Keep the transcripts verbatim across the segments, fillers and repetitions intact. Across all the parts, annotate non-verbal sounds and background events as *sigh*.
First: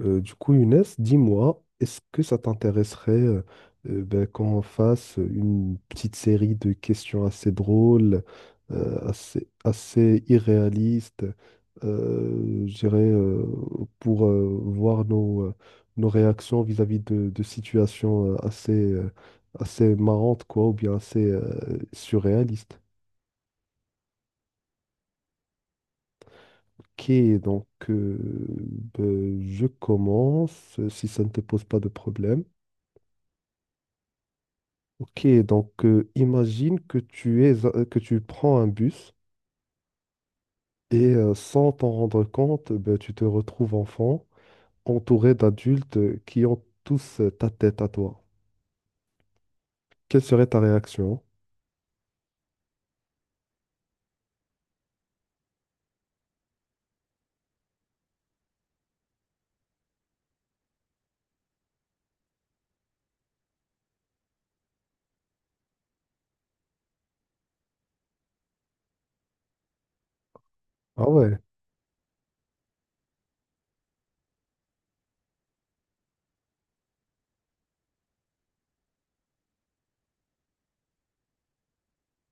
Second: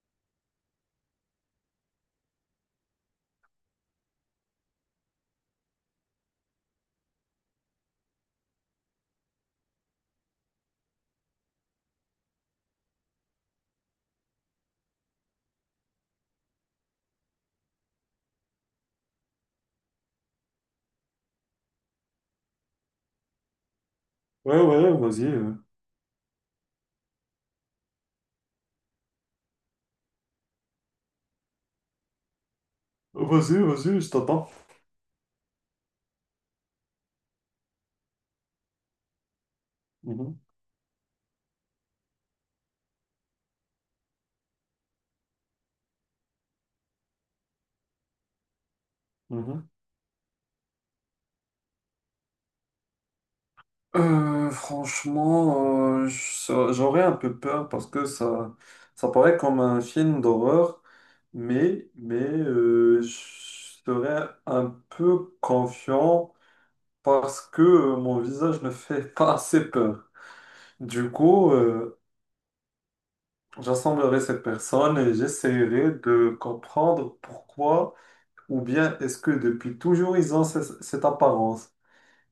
Euh, du coup, Younes, dis-moi, est-ce que ça t'intéresserait euh, euh, ben, qu'on fasse une petite série de questions assez drôles, euh, assez, assez irréalistes, euh, je dirais, euh, pour euh, voir nos, euh, nos réactions vis-à-vis de, de situations euh, assez, euh, assez marrantes, quoi, ou bien assez euh, surréalistes. Ouais, ouais, vas-y. euh. Ok, donc euh, ben, je commence, si ça ne te pose pas de problème. Vas-y, vas-y, je t'attends. Ok, donc euh, imagine que tu es, euh, que tu prends un bus Mhm, et euh, sans t'en rendre compte, ben, tu te retrouves enfant, entouré d'adultes euh, qui ont tous euh, ta tête à toi. mhm. Quelle serait ta réaction? Euh, franchement, euh, je- j'aurais un peu peur parce que ça, ça paraît comme un film d'horreur, mais, mais euh, je serais un peu confiant parce que euh, mon visage ne fait *laughs* pas assez peur. Ah Du ouais. coup, euh, j'assemblerai ces personnes et j'essaierai de comprendre pourquoi, ou bien est-ce que depuis toujours ils ont ce- cette apparence.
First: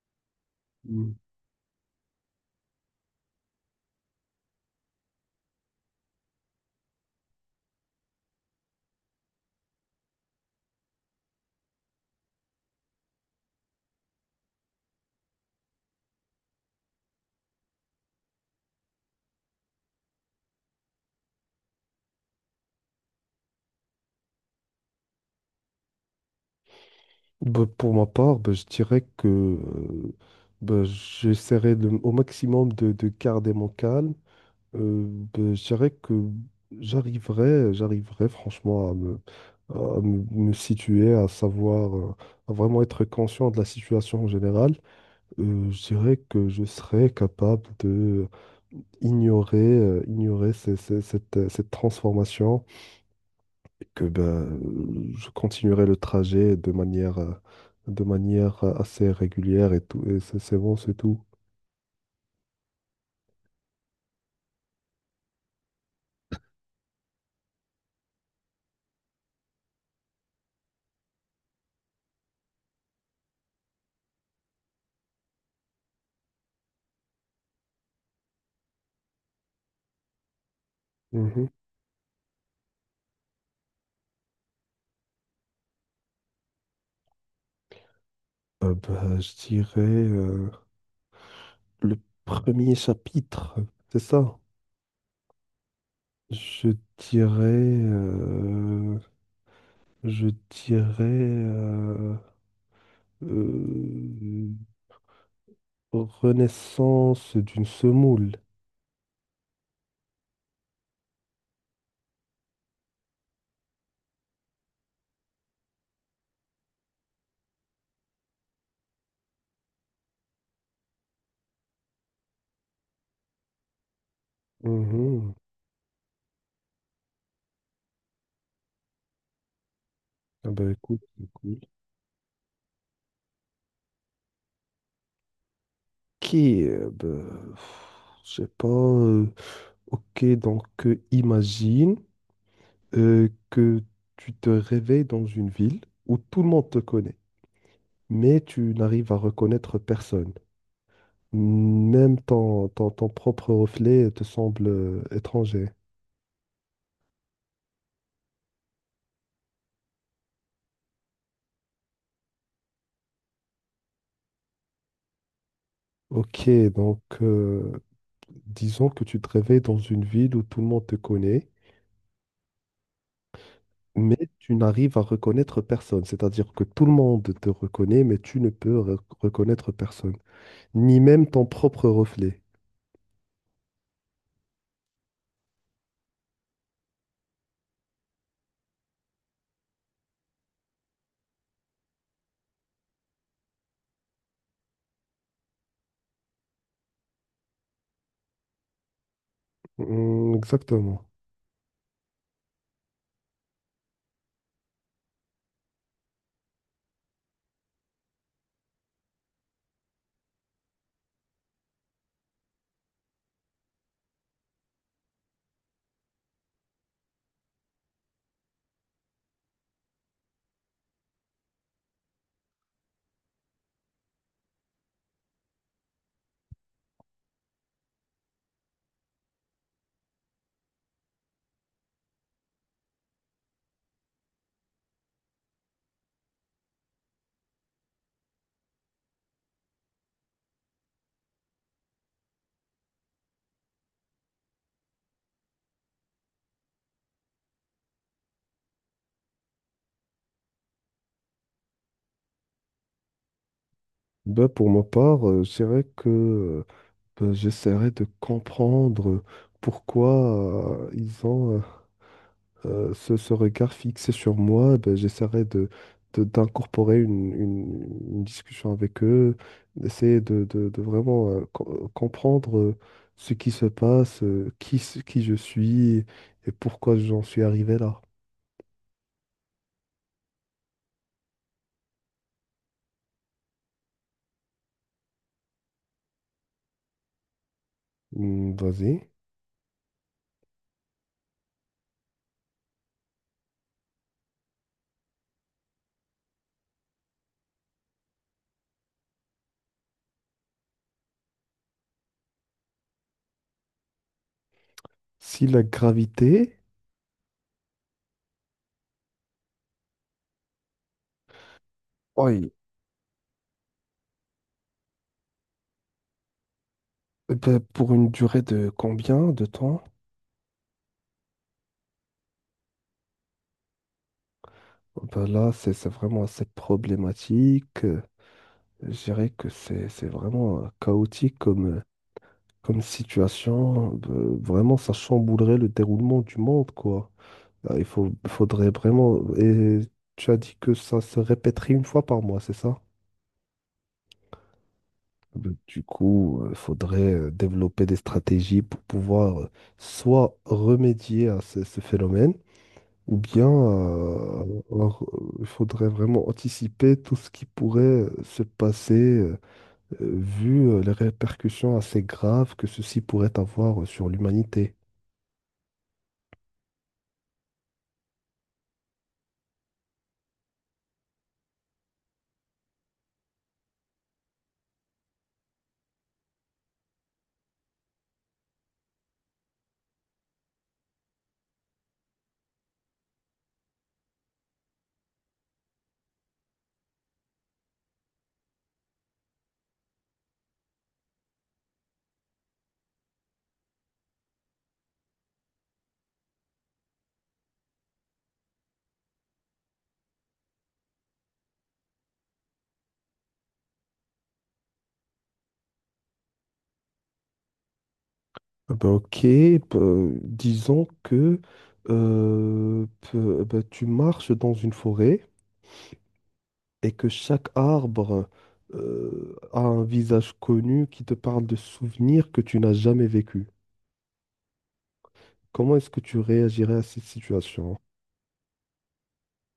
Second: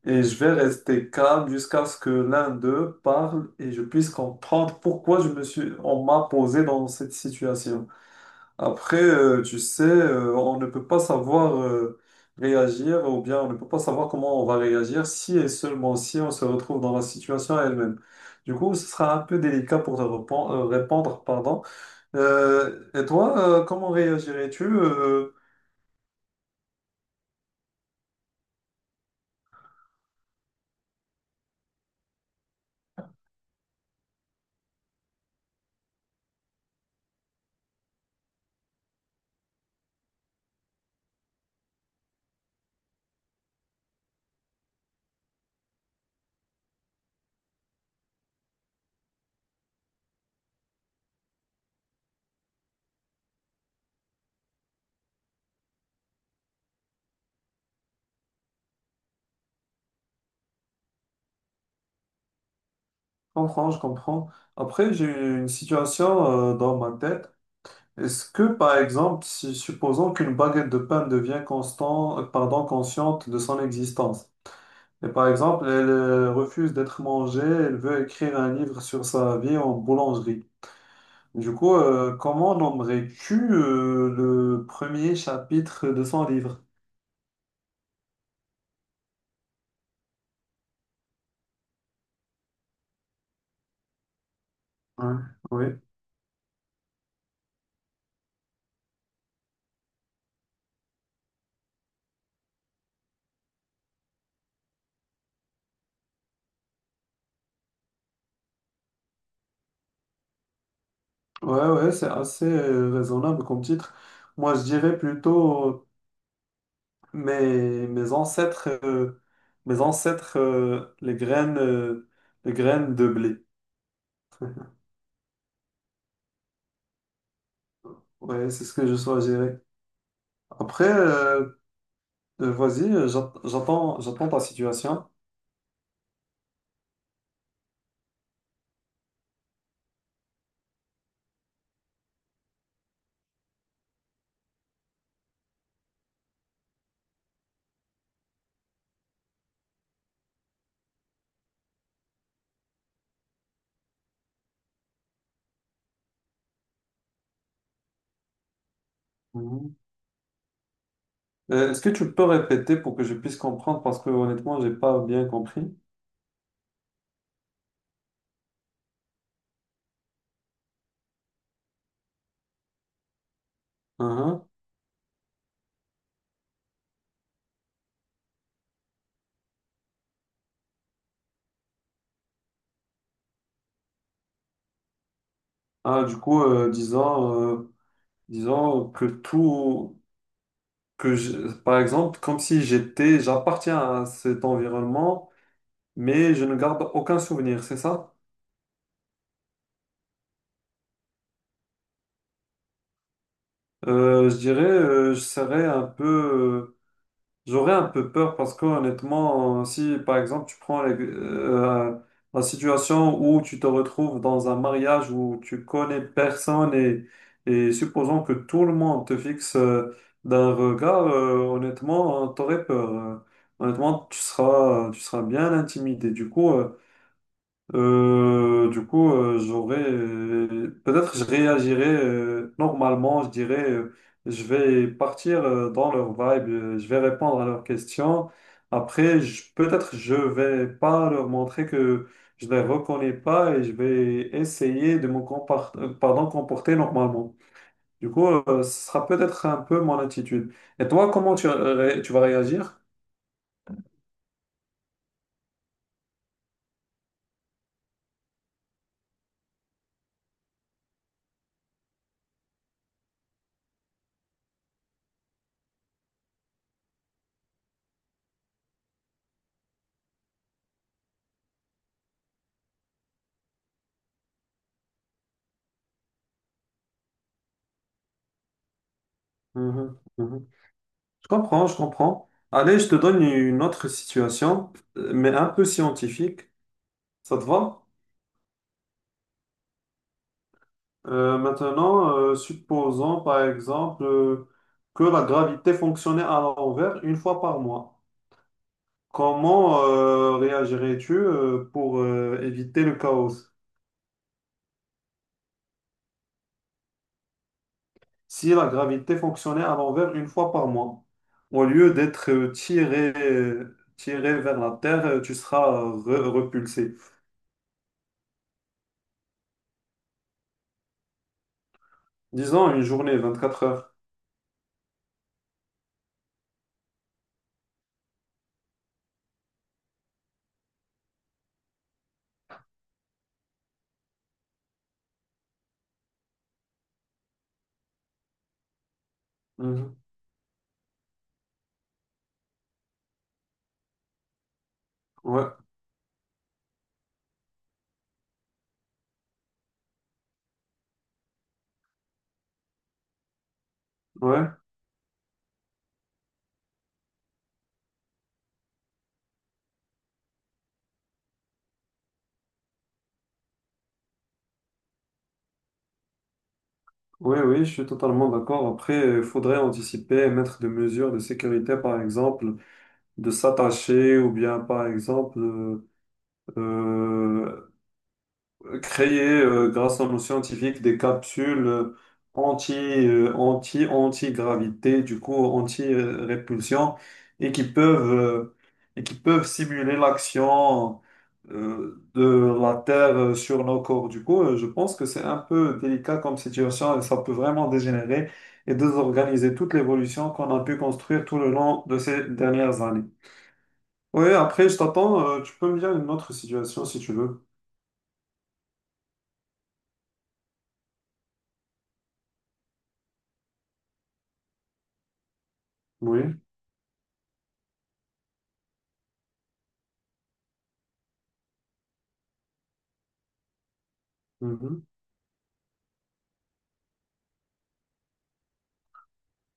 Et je vais rester Mm. calme jusqu'à ce que l'un d'eux parle et je puisse comprendre pourquoi je me suis, on m'a posé dans cette situation. Après, euh, tu sais, euh, on ne peut pas savoir euh, réagir, ou bien on ne peut pas savoir comment on va réagir si et seulement si on se retrouve dans la situation elle-même. Du coup, ce sera un peu délicat pour te répon- euh, répondre, pardon. Euh, et toi, euh, comment réagirais-tu? Euh, Ben, pour ma part, ben, je dirais que euh, ben, j'essaierai de- au maximum de, de garder mon calme. Euh, ben, je dirais que j'arriverais, j'arriverais franchement à me, à me, me situer, à savoir, euh, à vraiment être conscient de la situation en général. Euh, je dirais que je serais capable de ignorer, euh, ignorer ces- ces- cette, euh, cette transformation et que ben, euh, je continuerai le trajet de manière, euh, de manière assez régulière et tout. Et c'est c'est bon, c'est tout. Je comprends, je comprends. Après, j'ai eu une situation euh, dans ma tête. Est-ce que, par exemple, si, supposons qu'une baguette de pain devient constant, euh, pardon, consciente de son existence, et par exemple, elle euh, refuse d'être mangée, elle veut écrire un livre sur sa vie en boulangerie. Mhm. Du coup, euh, comment nommerais-tu euh, le premier chapitre de son livre? Euh, ben, je dirais. euh, Le premier chapitre, c'est ça. Ouais, oui, Je dirais, euh, je dirais euh, euh, Renaissance d'une semoule. ouais, ouais, c'est assez euh, raisonnable comme titre. Moi, je dirais plutôt euh, mes, mes ancêtres, euh, mes ancêtres, euh, les graines, euh, les graines de blé. Mhm. Ouais, c'est ce que je sois gérer. Ah bah Après, écoute, c'est euh, cool. euh, vas-y, euh, j'at- j'attends, j'attends ta situation. Ok, euh, bah, pff, je sais pas. Euh, ok, donc euh, imagine euh, que tu te réveilles dans une ville où tout le monde te connaît, mais tu n'arrives à reconnaître personne. Même ton, ton, ton propre reflet te semble euh, étranger. Mhm. Euh, Est-ce que tu peux répéter pour que je puisse comprendre? Parce que honnêtement, j'ai pas bien compris. Ok, donc euh, disons que tu te réveilles dans une ville où tout le monde te connaît, mais Mhm. tu n'arrives à reconnaître personne. C'est-à-dire que tout le monde te reconnaît, mais tu ne peux re- reconnaître personne, ni même ton propre reflet. Ah, du coup, euh, disons, euh, disons que tout, que je- par exemple, comme si j'étais, j'appartiens à cet environnement, mais je ne garde aucun souvenir, c'est ça? Hmm, exactement. Euh, je dirais, euh, je serais un peu, euh, j'aurais un peu peur parce que honnêtement, si par exemple tu prends les- euh, la situation où tu te retrouves dans un mariage où tu connais personne, et, et supposons que tout le monde te fixe euh, d'un regard, euh, honnêtement, t'aurais peur. Euh, Honnêtement, tu seras, tu seras bien intimidé. Du coup, euh, Euh, du coup, euh, j'aurais euh, peut-être je réagirais euh, normalement, je dirais euh, je vais partir euh, dans leur vibe, euh, je vais répondre à leurs questions. Après, je- peut-être je vais pas leur montrer que je les reconnais pas, et je vais essayer de me compar- euh, pardon, comporter normalement. Du coup, euh, ce sera peut-être un peu mon attitude. Et toi, comment tu, euh, ré- tu vas réagir? Ben, pour ma part, euh, je dirais que euh, ben, j'essaierai de comprendre pourquoi euh, ils ont euh, euh, ce, ce regard fixé sur moi, ben, j'essaierai de, de- d'incorporer une, une- une discussion avec eux, d'essayer de, de- de vraiment euh, co- comprendre euh, ce qui se passe, euh, qui, s- qui je suis et pourquoi j'en suis arrivé là. Mhm, mhm. Je comprends, je comprends. Allez, je te donne une autre situation, euh, mais un peu scientifique. Ça te va? Hmm, vas-y. Euh, maintenant, euh, supposons par exemple euh, que la gravité fonctionnait à l'envers une fois par mois. Comment euh, réagirais-tu euh, pour euh, éviter le chaos Si la gravité, si la gravité fonctionnait à l'envers une fois par mois? Au lieu d'être euh, oui, tiré, euh, tiré vers la Terre, euh, tu seras euh, re- repulsé. eh ben, pour une durée de combien de temps? Disons une journée, vingt-quatre heures. Oh, ben là, c'est c'est vraiment assez problématique. Euh, Je dirais que c'est c'est vraiment euh, chaotique comme situation, euh, vraiment, ça chamboulerait le déroulement du monde, quoi. Ah, Il faut, faudrait vraiment. Et Mhm. tu as dit que ça se répéterait une fois par mois, c'est ça? Ouais. Ben, du coup, il faudrait euh, développer des stratégies pour pouvoir euh, soit remédier à ce, ce phénomène, ou bien euh, Ouais, alors, euh, il faudrait vraiment anticiper tout ce qui pourrait euh, se passer euh, euh, vu euh, les répercussions assez graves que ceci pourrait avoir euh, sur l'humanité. ouais, oui, je suis totalement d'accord. Après, il faudrait anticiper, mettre des mesures de sécurité, par exemple, de s'attacher, ou bien, par exemple, euh, euh, créer, euh, grâce à nos scientifiques, des capsules euh, anti, euh, anti, anti-gravité, du coup, anti-répulsion, et qui peuvent, euh, et qui peuvent simuler l'action euh, de la Terre euh, sur nos corps. Du coup, euh, je pense que c'est un peu délicat comme situation et ça peut vraiment dégénérer et désorganiser toute l'évolution qu'on a pu construire tout le long de ces dernières années. Oui, après, je t'attends. Euh, tu peux me dire une autre situation si tu veux. Ah bah, ok, bah, disons que euh, peu- bah, tu marches dans une forêt Oui. et que chaque arbre euh, a un visage connu qui te parle de souvenirs que tu n'as jamais vécu. Mhm. Comment est-ce que tu réagirais à cette situation?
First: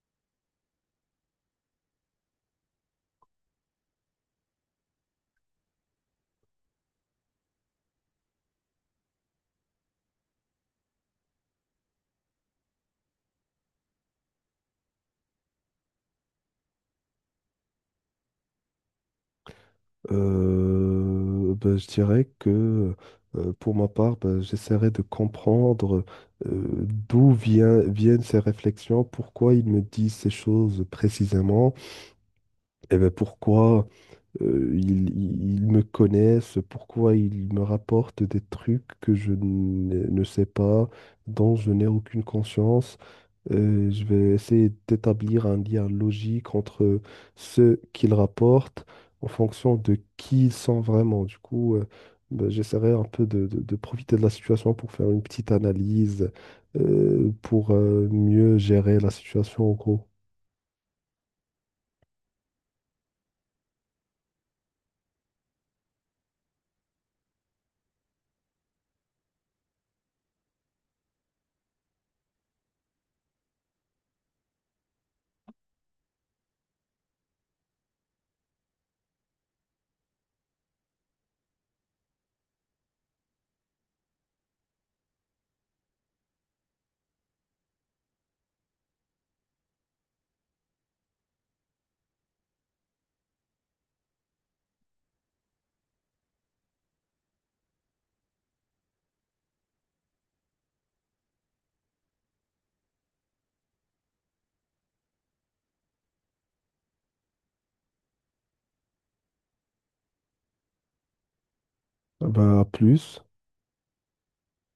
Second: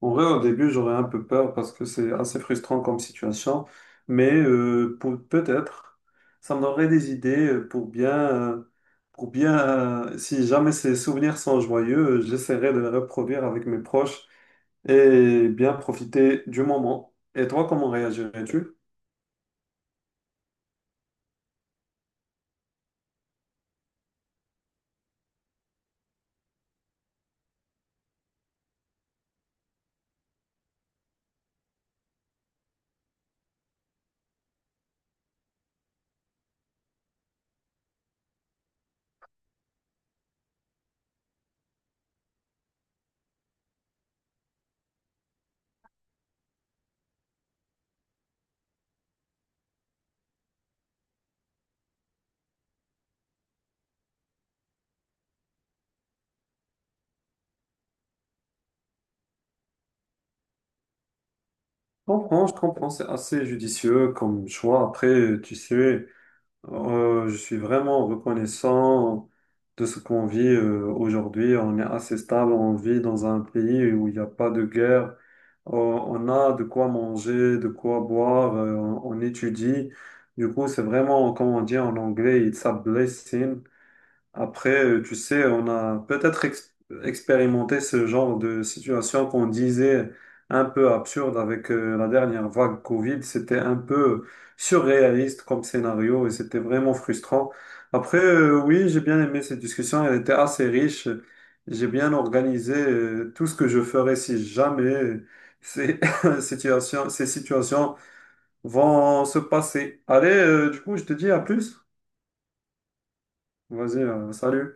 En vrai, au début, j'aurais un peu peur parce que c'est assez frustrant comme situation, mais euh, pour- peut-être, ça me donnerait des idées euh, pour bien, euh, pour bien, euh, si jamais ces souvenirs sont joyeux, euh, j'essaierai de les reproduire avec mes proches et bien profiter du moment. Et toi, comment réagirais-tu? Je Euh, bah, je dirais que euh, pour ma part, bah, j'essaierais de comprendre euh, d'où vient- viennent ces réflexions, pourquoi ils me disent ces choses précisément, et ben pourquoi. euh, ils, ils- ils me connaissent, pourquoi ils me rapportent des trucs que je ne ne sais pas, dont je n'ai aucune conscience. Euh, je vais essayer d'établir un lien logique entre ce qu'ils rapportent en fonction de qui ils sont vraiment. Du coup, euh, ben, j'essaierai un peu de, de- de profiter de la situation pour faire une petite analyse, euh, pour euh, mieux gérer la situation en gros. comprends, je comprends, c'est assez judicieux comme choix. Après, tu sais. Euh, je suis vraiment reconnaissant de ce qu'on vit euh, aujourd'hui. On est assez stable, on vit dans un pays où il n'y a pas de guerre. Euh, on a de quoi manger, de quoi boire, euh, on, on étudie. Du coup, c'est vraiment, comme on dit en anglais, it's a blessing. Après, euh, tu sais, on a peut-être ex- expérimenté ce genre de situation qu'on disait un peu absurde avec euh, la dernière vague Covid. C'était un peu surréaliste comme scénario et c'était vraiment frustrant. Après, euh, oui, j'ai bien aimé cette discussion. Elle était assez riche. J'ai bien organisé euh, tout ce que je ferais si jamais ces *laughs* situations, ces situations vont se passer. Allez, euh, du coup, je te dis à plus. Ben, à plus. Vas-y, euh, salut.